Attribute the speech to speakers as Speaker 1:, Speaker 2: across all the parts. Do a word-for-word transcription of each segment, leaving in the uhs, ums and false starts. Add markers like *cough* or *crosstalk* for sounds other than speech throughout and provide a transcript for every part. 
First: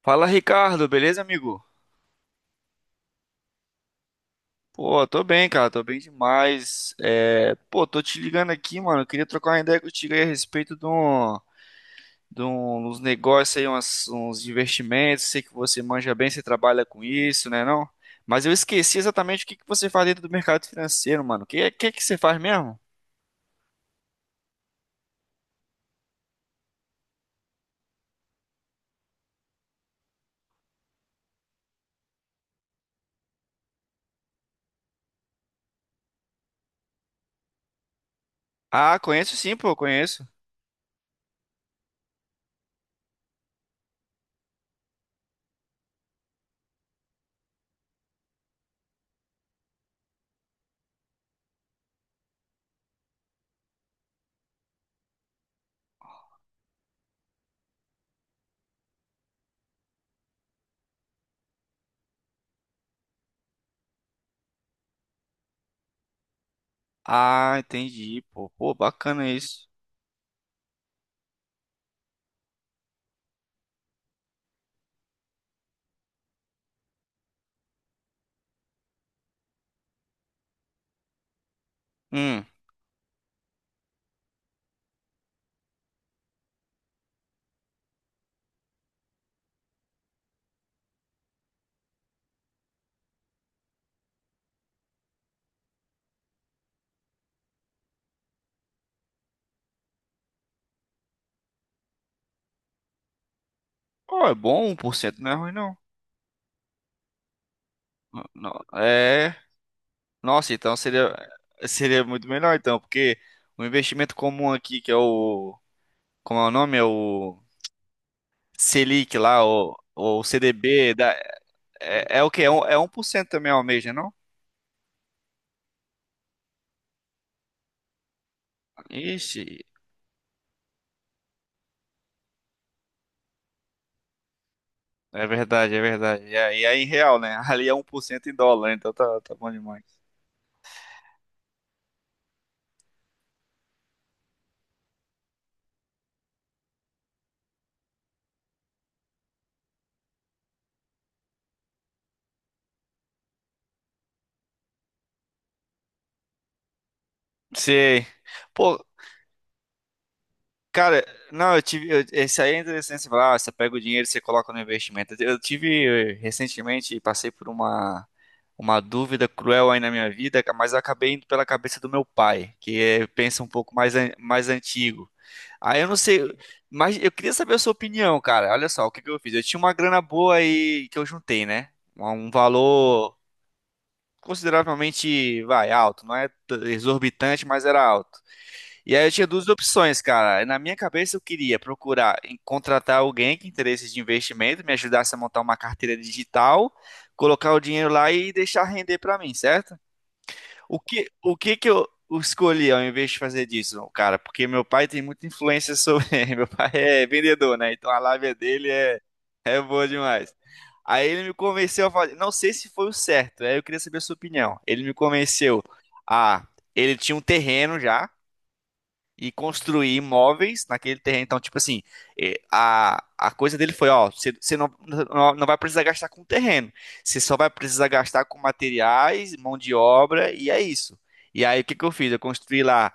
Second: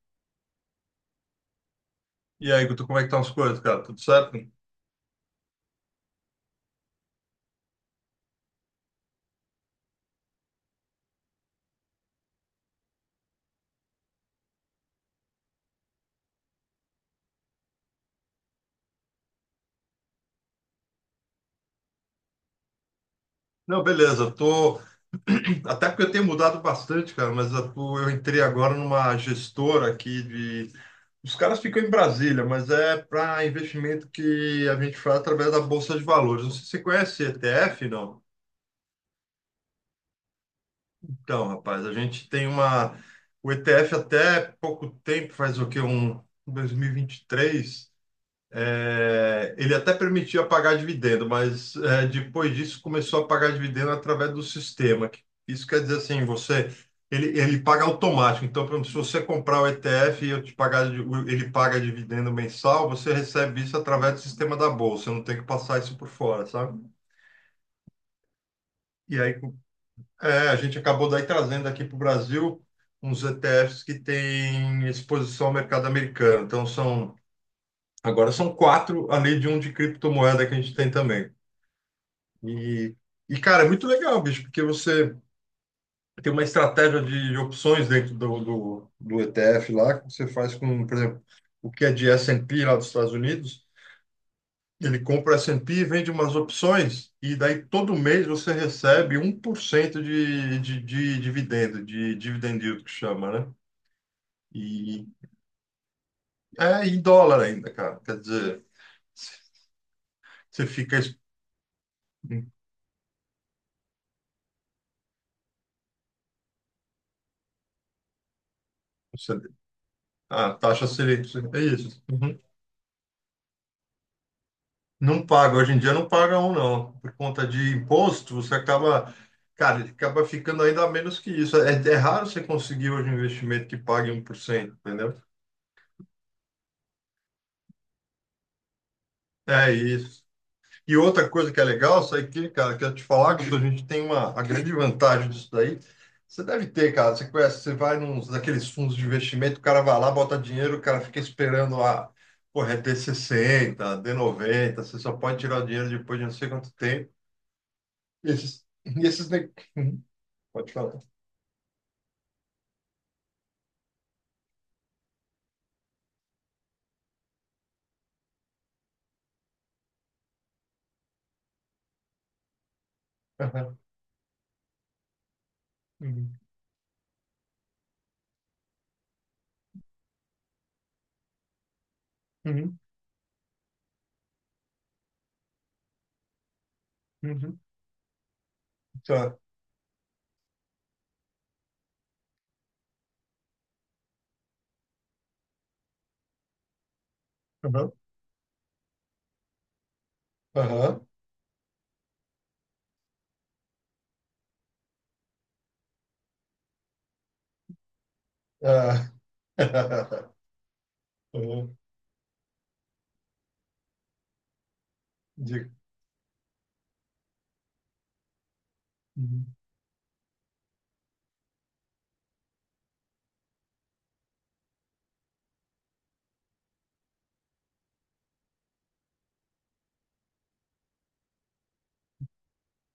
Speaker 1: Fala, Ricardo, beleza, amigo?
Speaker 2: E aí, Guto, como é que estão as coisas, cara? Tudo certo?
Speaker 1: Pô, tô bem, cara, tô bem demais. É, pô, tô te ligando aqui, mano. Eu queria trocar uma ideia contigo aí a respeito de, um, de um- uns negócios aí, umas- uns investimentos. Sei que você manja bem, você trabalha com isso, né, não? Mas eu esqueci exatamente o que que você faz dentro do mercado financeiro, mano. O que, que que você faz mesmo?
Speaker 2: Não, beleza. Tô... Até porque eu tenho mudado bastante, cara, mas eu, tô- eu entrei agora numa gestora aqui de... Os caras ficam em Brasília, mas é para investimento que a gente faz através da Bolsa de Valores. Não sei se você conhece E T F, não?
Speaker 1: Ah, conheço sim, pô, conheço.
Speaker 2: Então, rapaz, a gente tem uma... o E T F até pouco tempo, faz o quê? Um dois mil e e vinte e três. É, ele até permitia pagar dividendo, mas é, depois disso começou a pagar dividendo através do sistema. Isso quer dizer assim, você ele, ele paga automático. Então, por exemplo, se você comprar o E T F e eu te pagar, ele paga dividendo mensal, você recebe isso através do sistema da bolsa. Eu não tem que passar isso por fora, sabe?
Speaker 1: Ah, entendi, pô. Pô,
Speaker 2: E
Speaker 1: bacana
Speaker 2: aí
Speaker 1: isso.
Speaker 2: é, a gente acabou daí trazendo aqui para o Brasil uns E T Fs que têm exposição ao mercado americano. Então são agora são quatro, além de um de criptomoeda que a gente tem também.
Speaker 1: Hum.
Speaker 2: E, e, cara, é muito legal, bicho, porque você tem uma estratégia de opções dentro do, do, do E T F lá, que você faz com, por exemplo, o que é de esse e pê lá dos Estados Unidos, ele compra esse e pê e P e vende umas opções, e daí todo mês você recebe um 1% de, de, de dividendo, de dividend yield que chama, né?
Speaker 1: Pô, é bom,
Speaker 2: E
Speaker 1: um por cento não é ruim, não.
Speaker 2: é em dólar ainda, cara. Quer
Speaker 1: Não,
Speaker 2: dizer,
Speaker 1: não. É. Nossa,
Speaker 2: você
Speaker 1: então
Speaker 2: fica...
Speaker 1: seria,
Speaker 2: ex-
Speaker 1: seria muito melhor então, porque o investimento comum aqui, que é o, como é o nome? É o Selic
Speaker 2: Você,
Speaker 1: lá, o, o
Speaker 2: a taxa
Speaker 1: C D B, da,
Speaker 2: Selic, é isso.
Speaker 1: é, é o quê? É, um, é um por cento também ao mês, né, não?
Speaker 2: Não paga, hoje em dia não paga um, não. Por conta de imposto, você acaba,
Speaker 1: Ixi,
Speaker 2: cara, acaba ficando ainda menos que isso. É, é raro você conseguir hoje um investimento que pague um por cento, entendeu?
Speaker 1: é verdade, é verdade. E aí é, em real, né? *laughs* Ali é um por cento em dólar, então tá, tá bom
Speaker 2: É
Speaker 1: demais.
Speaker 2: isso. E outra coisa que é legal, isso aqui, cara, que eu te falar, que a gente tem uma, a grande vantagem disso daí. Você deve ter, cara, você conhece, você vai nos daqueles fundos de investimento, o cara vai lá, bota dinheiro, o cara fica esperando a, porra, é D sessenta, dê noventa, você só pode tirar o dinheiro depois de não sei quanto tempo.
Speaker 1: Sei.
Speaker 2: Esses,
Speaker 1: Pô,
Speaker 2: *laughs* e esses, ne- pode falar.
Speaker 1: Cara, não, eu tive. eu- esse aí é interessante você falar, ah, você pega o dinheiro e você coloca no investimento. Eu tive eh, recentemente, e passei por uma, uma dúvida cruel aí na minha vida, mas eu acabei indo pela cabeça do meu pai, que é, pensa um pouco
Speaker 2: Aham.
Speaker 1: mais, an- mais antigo. Aí eu não sei,
Speaker 2: Uhum.
Speaker 1: mas eu queria saber a sua opinião, cara. Olha só, o que que eu fiz? Eu tinha uma grana boa aí que eu juntei, né? Um um
Speaker 2: Uhum.
Speaker 1: valor consideravelmente, vai, alto, não é t- exorbitante,
Speaker 2: Uhum.
Speaker 1: mas era alto. E aí eu tinha
Speaker 2: Tá.
Speaker 1: duas opções, cara. Na minha cabeça eu queria procurar em- contratar alguém que interesse de investimento, me ajudasse a montar uma carteira digital, colocar o dinheiro
Speaker 2: Aham.
Speaker 1: lá e deixar render pra mim, certo? O
Speaker 2: Aham.
Speaker 1: que, o que que eu escolhi ao invés de fazer disso, cara? Porque meu pai tem muita influência sobre. *laughs* Meu pai é vendedor, né? Então a lábia dele é,
Speaker 2: Ah.
Speaker 1: é boa
Speaker 2: *laughs*
Speaker 1: demais. Aí ele me
Speaker 2: Aham.
Speaker 1: convenceu a fazer. Não sei se foi o certo, aí eu queria saber a sua opinião. Ele me convenceu
Speaker 2: Digo.
Speaker 1: a. Ele tinha um terreno já e
Speaker 2: Uhum.
Speaker 1: construir imóveis naquele terreno. Então, tipo assim, eh, a, a coisa dele foi, ó, você você não, não não vai precisar gastar com terreno. Você só vai precisar gastar com materiais, mão de obra, e é isso. E aí, o que que eu fiz? Eu construí lá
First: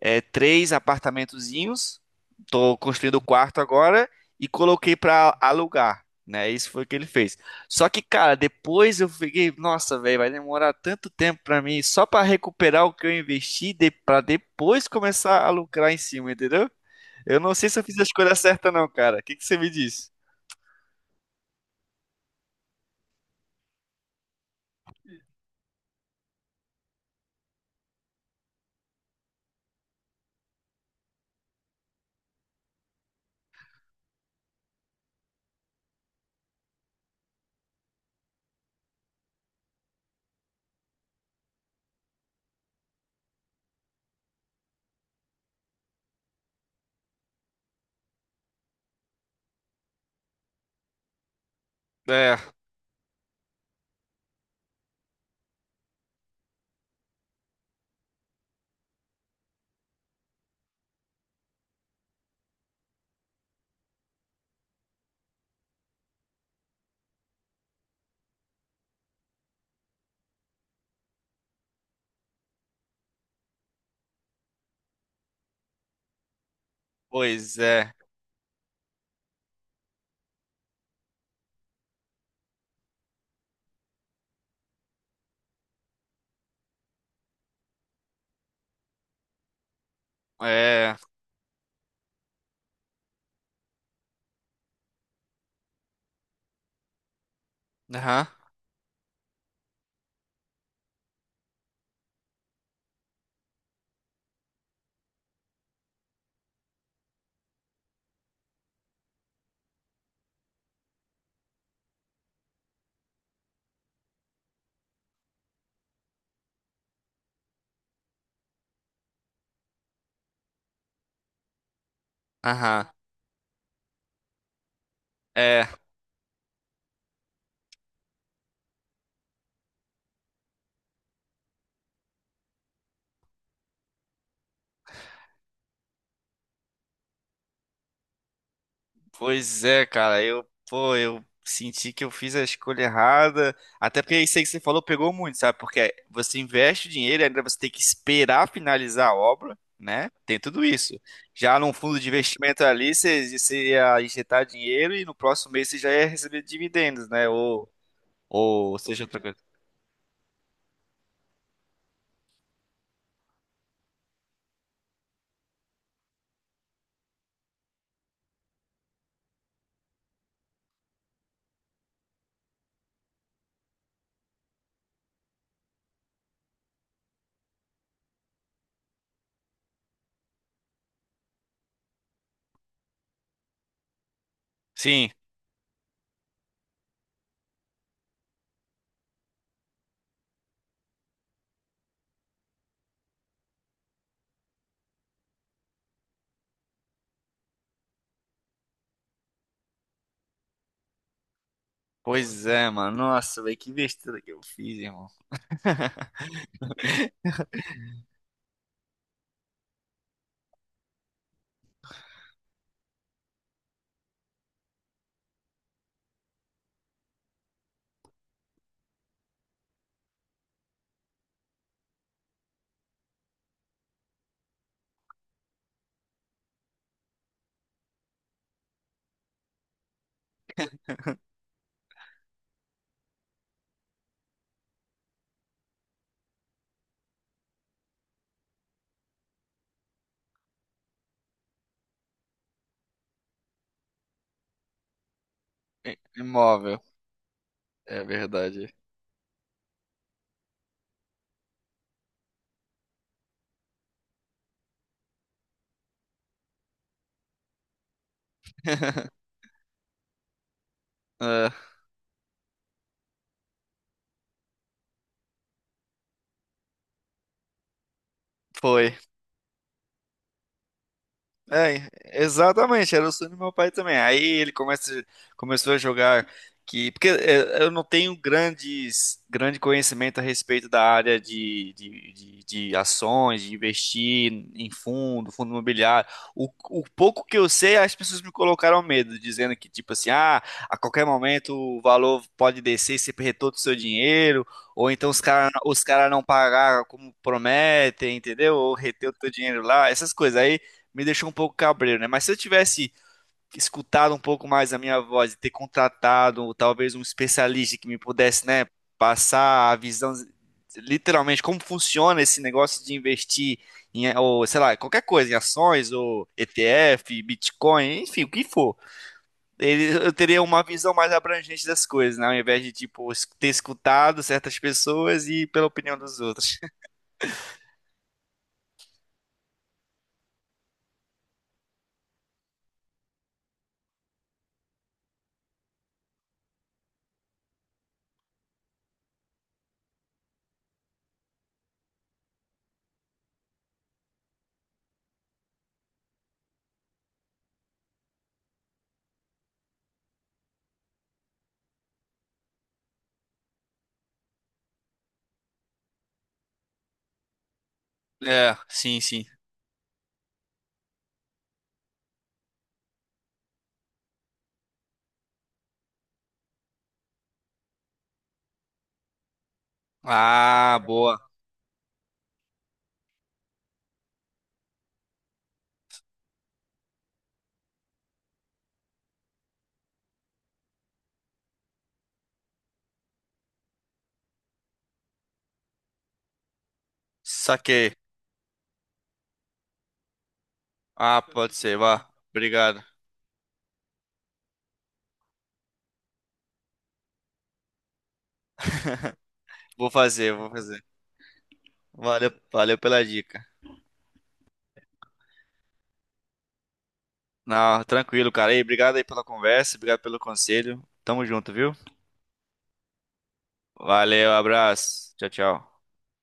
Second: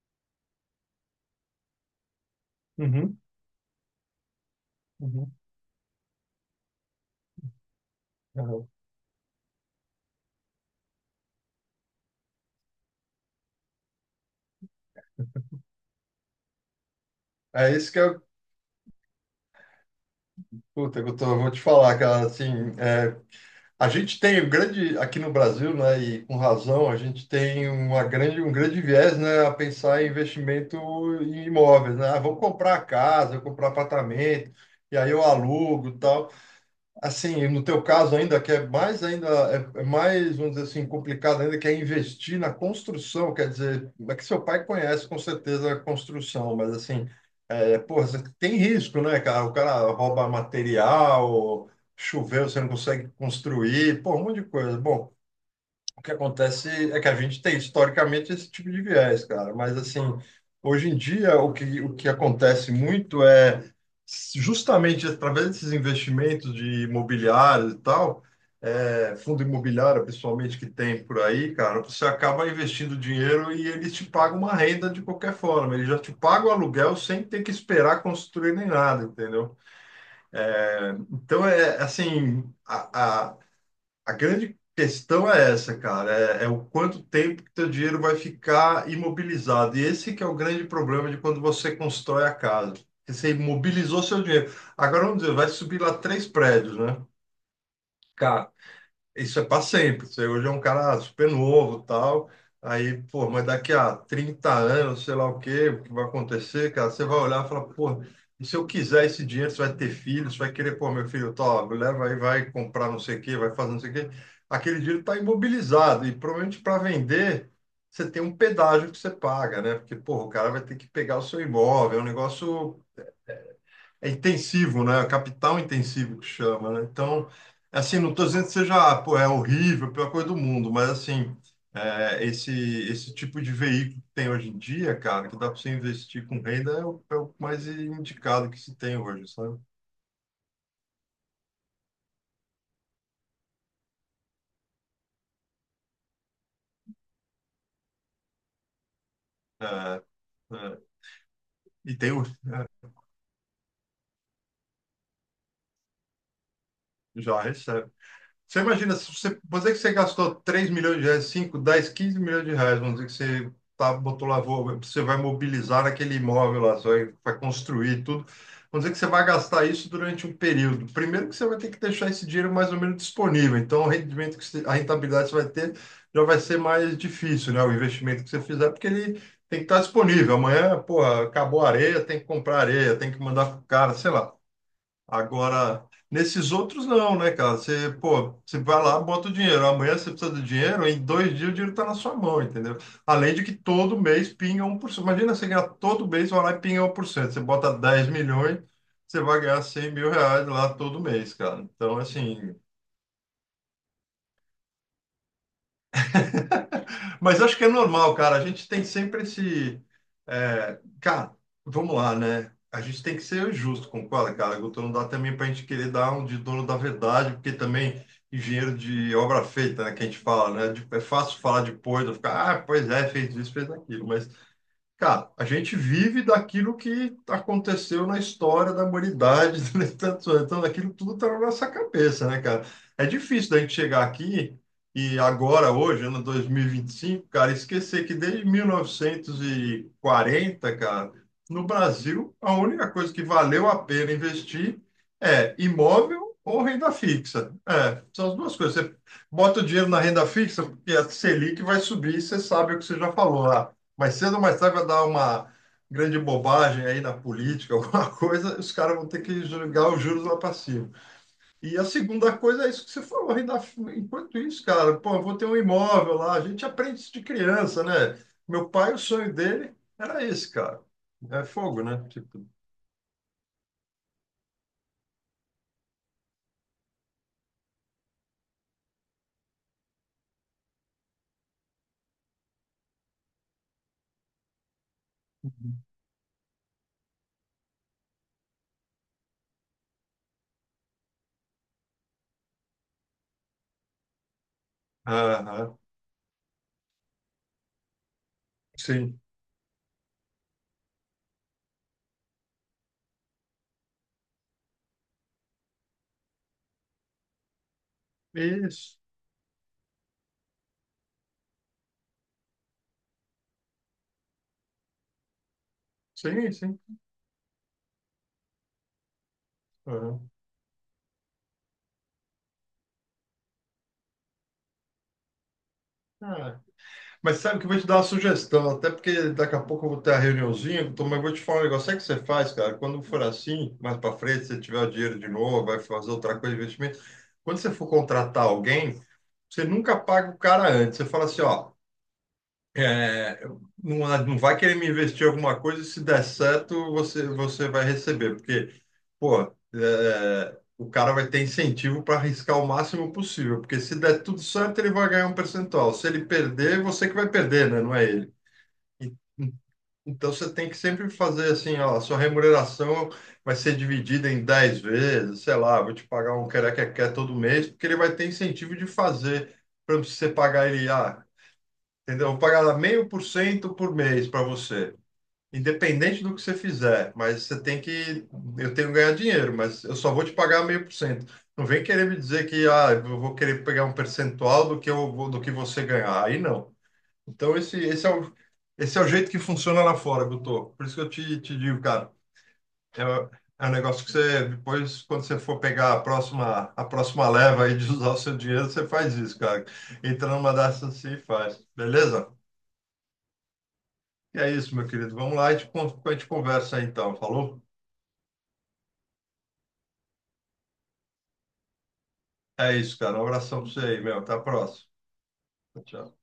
Speaker 1: é, três apartamentozinhos. Tô construindo
Speaker 2: Uhum.
Speaker 1: o quarto agora e coloquei
Speaker 2: Uhum.
Speaker 1: pra alugar, né? Isso foi o que ele fez. Só que, cara,
Speaker 2: Aham.
Speaker 1: depois eu fiquei, nossa, velho, vai demorar tanto tempo pra mim só pra recuperar o que eu investi de, pra depois começar a lucrar em cima, entendeu? Eu não sei
Speaker 2: É
Speaker 1: se eu
Speaker 2: isso
Speaker 1: fiz
Speaker 2: que
Speaker 1: a
Speaker 2: eu,
Speaker 1: escolha certa, não, cara. O que que você me diz?
Speaker 2: puta, que eu tô- eu vou te falar, cara, assim, é, a gente tem um grande, aqui no Brasil, né, e com razão, a gente tem uma grande, um grande viés, né, a pensar em investimento em imóveis, né, ah, vou comprar casa, vou comprar apartamento, e aí eu alugo e tal. Assim, no teu caso ainda, que é mais ainda, é é mais, vamos dizer assim, complicado ainda, que é investir na construção, quer dizer, é que seu pai conhece com certeza a construção, mas assim, é, porra, você tem risco, né, cara? O cara rouba material,
Speaker 1: É,
Speaker 2: choveu, você não consegue construir, pô, um monte de coisa. Bom, o que acontece é que a gente tem historicamente esse tipo de viés, cara, mas assim, hoje em dia o que, o que acontece muito é justamente através desses investimentos de imobiliário e tal, é, fundo imobiliário, principalmente que tem por aí, cara, você acaba investindo dinheiro e eles te pagam uma renda de qualquer forma, eles já te pagam o aluguel sem ter que
Speaker 1: pois é.
Speaker 2: esperar construir nem nada, entendeu? Então é assim, a, a- a grande questão é essa, cara, é, é o quanto tempo que teu dinheiro vai ficar imobilizado. E esse que é o grande
Speaker 1: É.
Speaker 2: problema de quando você constrói a casa. Porque você imobilizou seu dinheiro. Agora vamos dizer, vai subir lá três prédios, né?
Speaker 1: Aham,
Speaker 2: Cara, isso é para sempre. Você hoje é um cara super novo, tal. Aí, pô, mas daqui a trinta anos, sei lá o quê, o que vai acontecer, cara? Você vai olhar e falar, pô, e se eu quiser esse dinheiro, você vai ter filho, você vai querer, pô, meu filho, tá, leva aí, vai comprar não sei o quê, vai fazer não sei o quê. Aquele dinheiro está imobilizado e provavelmente para vender, você tem um pedágio que você paga, né? Porque, pô, o cara vai ter que pegar o seu imóvel, é um negócio
Speaker 1: aham.
Speaker 2: é intensivo, né? Capital
Speaker 1: É.
Speaker 2: intensivo que chama, né? Então, assim, não estou dizendo que seja, ah, pô, é horrível, a pior coisa do mundo, mas assim, é, esse esse tipo de veículo que tem hoje em dia, cara, que dá para você investir com renda é o, é o mais indicado que se tem hoje, sabe?
Speaker 1: Pois é, cara, eu, pô, eu senti que eu fiz a escolha errada. Até porque isso aí que você falou pegou muito, sabe? Porque você investe o dinheiro, e ainda você tem que esperar finalizar a obra,
Speaker 2: É,
Speaker 1: né? Tem tudo
Speaker 2: é,
Speaker 1: isso. Já num
Speaker 2: e
Speaker 1: fundo de
Speaker 2: tem o-
Speaker 1: investimento
Speaker 2: *laughs*
Speaker 1: ali, você, você ia injetar dinheiro e no próximo mês você já ia receber dividendos, né?
Speaker 2: já
Speaker 1: Ou,
Speaker 2: recebe. Você
Speaker 1: ou
Speaker 2: imagina,
Speaker 1: seja
Speaker 2: se
Speaker 1: outra
Speaker 2: você,
Speaker 1: coisa.
Speaker 2: vamos dizer que você gastou três milhões de reais, cinco, dez, quinze milhões de reais, vamos dizer que você tá, botou lá, vou- você vai mobilizar aquele imóvel lá, você vai, vai construir tudo. Vamos dizer que você vai gastar isso durante um período. Primeiro que você vai ter que deixar esse dinheiro mais ou menos disponível. Então, o rendimento que você, a rentabilidade que você vai ter já vai ser mais difícil, né? O investimento que você fizer, porque ele tem que estar disponível. Amanhã, pô, acabou a areia, tem que comprar areia, tem que mandar pro cara, sei lá.
Speaker 1: Sim,
Speaker 2: Agora, nesses outros não, né, cara? Você, pô, você vai lá, bota o dinheiro. Amanhã você precisa do dinheiro, em dois dias o dinheiro tá na sua mão, entendeu? Além de que todo mês pinga um por cento. Imagina você ganhar todo mês, vai lá e pinga um por cento. Você bota dez milhões, você vai ganhar cem mil reais lá todo mês, cara. Então,
Speaker 1: pois
Speaker 2: assim,
Speaker 1: é, mano. Nossa, velho, que besteira que eu fiz, irmão.
Speaker 2: mas acho que é normal, cara. A gente tem sempre esse. é, Cara, vamos lá, né? A gente tem que ser justo, concorda, cara? Guto, não dá também para a gente querer dar um de dono da verdade, porque também engenheiro de obra feita, né? Que a gente fala, né? De- É fácil falar depois, eu ficar, ah, pois é, fez isso, fez aquilo. Mas cara, a gente vive daquilo que aconteceu na história da humanidade *laughs* durante tantos anos. Então, aquilo tudo está na nossa cabeça, né, cara? É difícil da gente chegar aqui e agora, hoje, ano dois mil e vinte e cinco, cara, esquecer que desde mil novecentos e quarenta, cara, no Brasil, a única coisa que valeu a pena investir é
Speaker 1: I-
Speaker 2: imóvel ou
Speaker 1: Imóvel,
Speaker 2: renda fixa. É,
Speaker 1: é
Speaker 2: são as duas
Speaker 1: verdade.
Speaker 2: coisas. Você bota o dinheiro na renda fixa, porque a Selic vai subir, você sabe o que você já falou. Mas cedo ou mais tarde vai dar uma grande bobagem aí na política, *laughs* alguma coisa, os caras vão ter que jogar os juros lá para cima.
Speaker 1: É,
Speaker 2: E a segunda coisa é isso que você falou, ainda, enquanto isso, cara, pô, eu vou ter um imóvel lá, a gente aprende isso de criança, né? Meu pai,
Speaker 1: foi.
Speaker 2: o sonho dele era esse, cara. É fogo,
Speaker 1: É,
Speaker 2: né? Tipo,
Speaker 1: exatamente, era o sonho do meu pai também. Aí ele começa, começou a jogar que, porque é, eu não tenho grandes, grande conhecimento a respeito da área de, de, de, de ações, de investir em fundo, fundo imobiliário. O, o pouco que eu sei, as pessoas me colocaram medo, dizendo que, tipo assim, ah, a qualquer momento o valor pode descer e você perder todo o seu dinheiro, ou então os caras
Speaker 2: aham,
Speaker 1: os cara não pagaram como prometem, entendeu? Ou reter o
Speaker 2: sim.
Speaker 1: teu dinheiro lá, essas coisas. Aí me deixou um pouco cabreiro, né? Mas se eu tivesse escutado um pouco mais a minha voz e ter contratado talvez um especialista que me pudesse, né,
Speaker 2: Isso,
Speaker 1: passar a visão literalmente como funciona esse negócio de investir em, ou sei lá, qualquer coisa, em ações, ou
Speaker 2: sim, sim.
Speaker 1: E T F, Bitcoin, enfim, o que for. Ele- Eu
Speaker 2: Aham.
Speaker 1: teria uma visão mais abrangente das coisas, né? Ao invés de, tipo, es- ter escutado certas pessoas e pela opinião dos outros.
Speaker 2: Ah,
Speaker 1: *laughs*
Speaker 2: mas sabe que eu vou te dar uma sugestão, até porque daqui a pouco eu vou ter a reuniãozinha, então, mas eu vou te falar um negócio. Sabe o que você faz, cara? Quando for assim, mais para frente, você tiver o dinheiro de novo, vai fazer outra coisa de investimento. Quando você for contratar alguém, você nunca paga o cara antes. Você fala assim, ó, é, não, é, não vai querer me investir em alguma coisa, e se der certo, você, você vai receber, porque, pô, é, o cara vai ter incentivo para arriscar o máximo possível, porque se der tudo certo, ele vai ganhar um percentual. Se ele perder, é você que vai perder, né? Não é ele.
Speaker 1: É, sim,
Speaker 2: E-
Speaker 1: sim.
Speaker 2: Então você tem que sempre fazer assim, ó, a sua remuneração vai ser dividida em dez vezes, sei lá, vou te pagar um quer quer todo mês, porque ele vai ter incentivo de fazer. Por exemplo, se você pagar
Speaker 1: Ah,
Speaker 2: ele,
Speaker 1: boa.
Speaker 2: ah, entendeu? Eu vou pagar meio por cento por mês para você, independente do que você fizer. Mas você tem que, eu tenho que ganhar dinheiro, mas eu só vou te pagar meio por cento. Não vem querer me dizer que ah, eu vou querer pegar um percentual do que eu vou- do que você ganhar. Aí não. Então esse,
Speaker 1: Saquei.
Speaker 2: esse é o, esse é o jeito que funciona lá fora, Guto. Por isso que eu
Speaker 1: Ah,
Speaker 2: te,
Speaker 1: pode
Speaker 2: te
Speaker 1: ser,
Speaker 2: digo,
Speaker 1: vá.
Speaker 2: cara,
Speaker 1: Obrigado.
Speaker 2: é, é um negócio que você depois, quando você for pegar a próxima, a próxima leva aí de usar o seu dinheiro, você faz isso, cara.
Speaker 1: Vou
Speaker 2: Entra
Speaker 1: fazer, vou
Speaker 2: numa
Speaker 1: fazer.
Speaker 2: dessas assim e faz, beleza?
Speaker 1: Valeu, valeu pela dica.
Speaker 2: E é isso, meu querido. Vamos lá e te con- a gente conversa aí, então. Falou?
Speaker 1: Não, tranquilo, cara. E obrigado aí pela conversa, obrigado pelo conselho. Tamo junto, viu?
Speaker 2: É isso, cara. Um abração pra você aí, meu.
Speaker 1: Valeu,
Speaker 2: Até a próxima.
Speaker 1: abraço. Tchau, tchau.
Speaker 2: Tchau.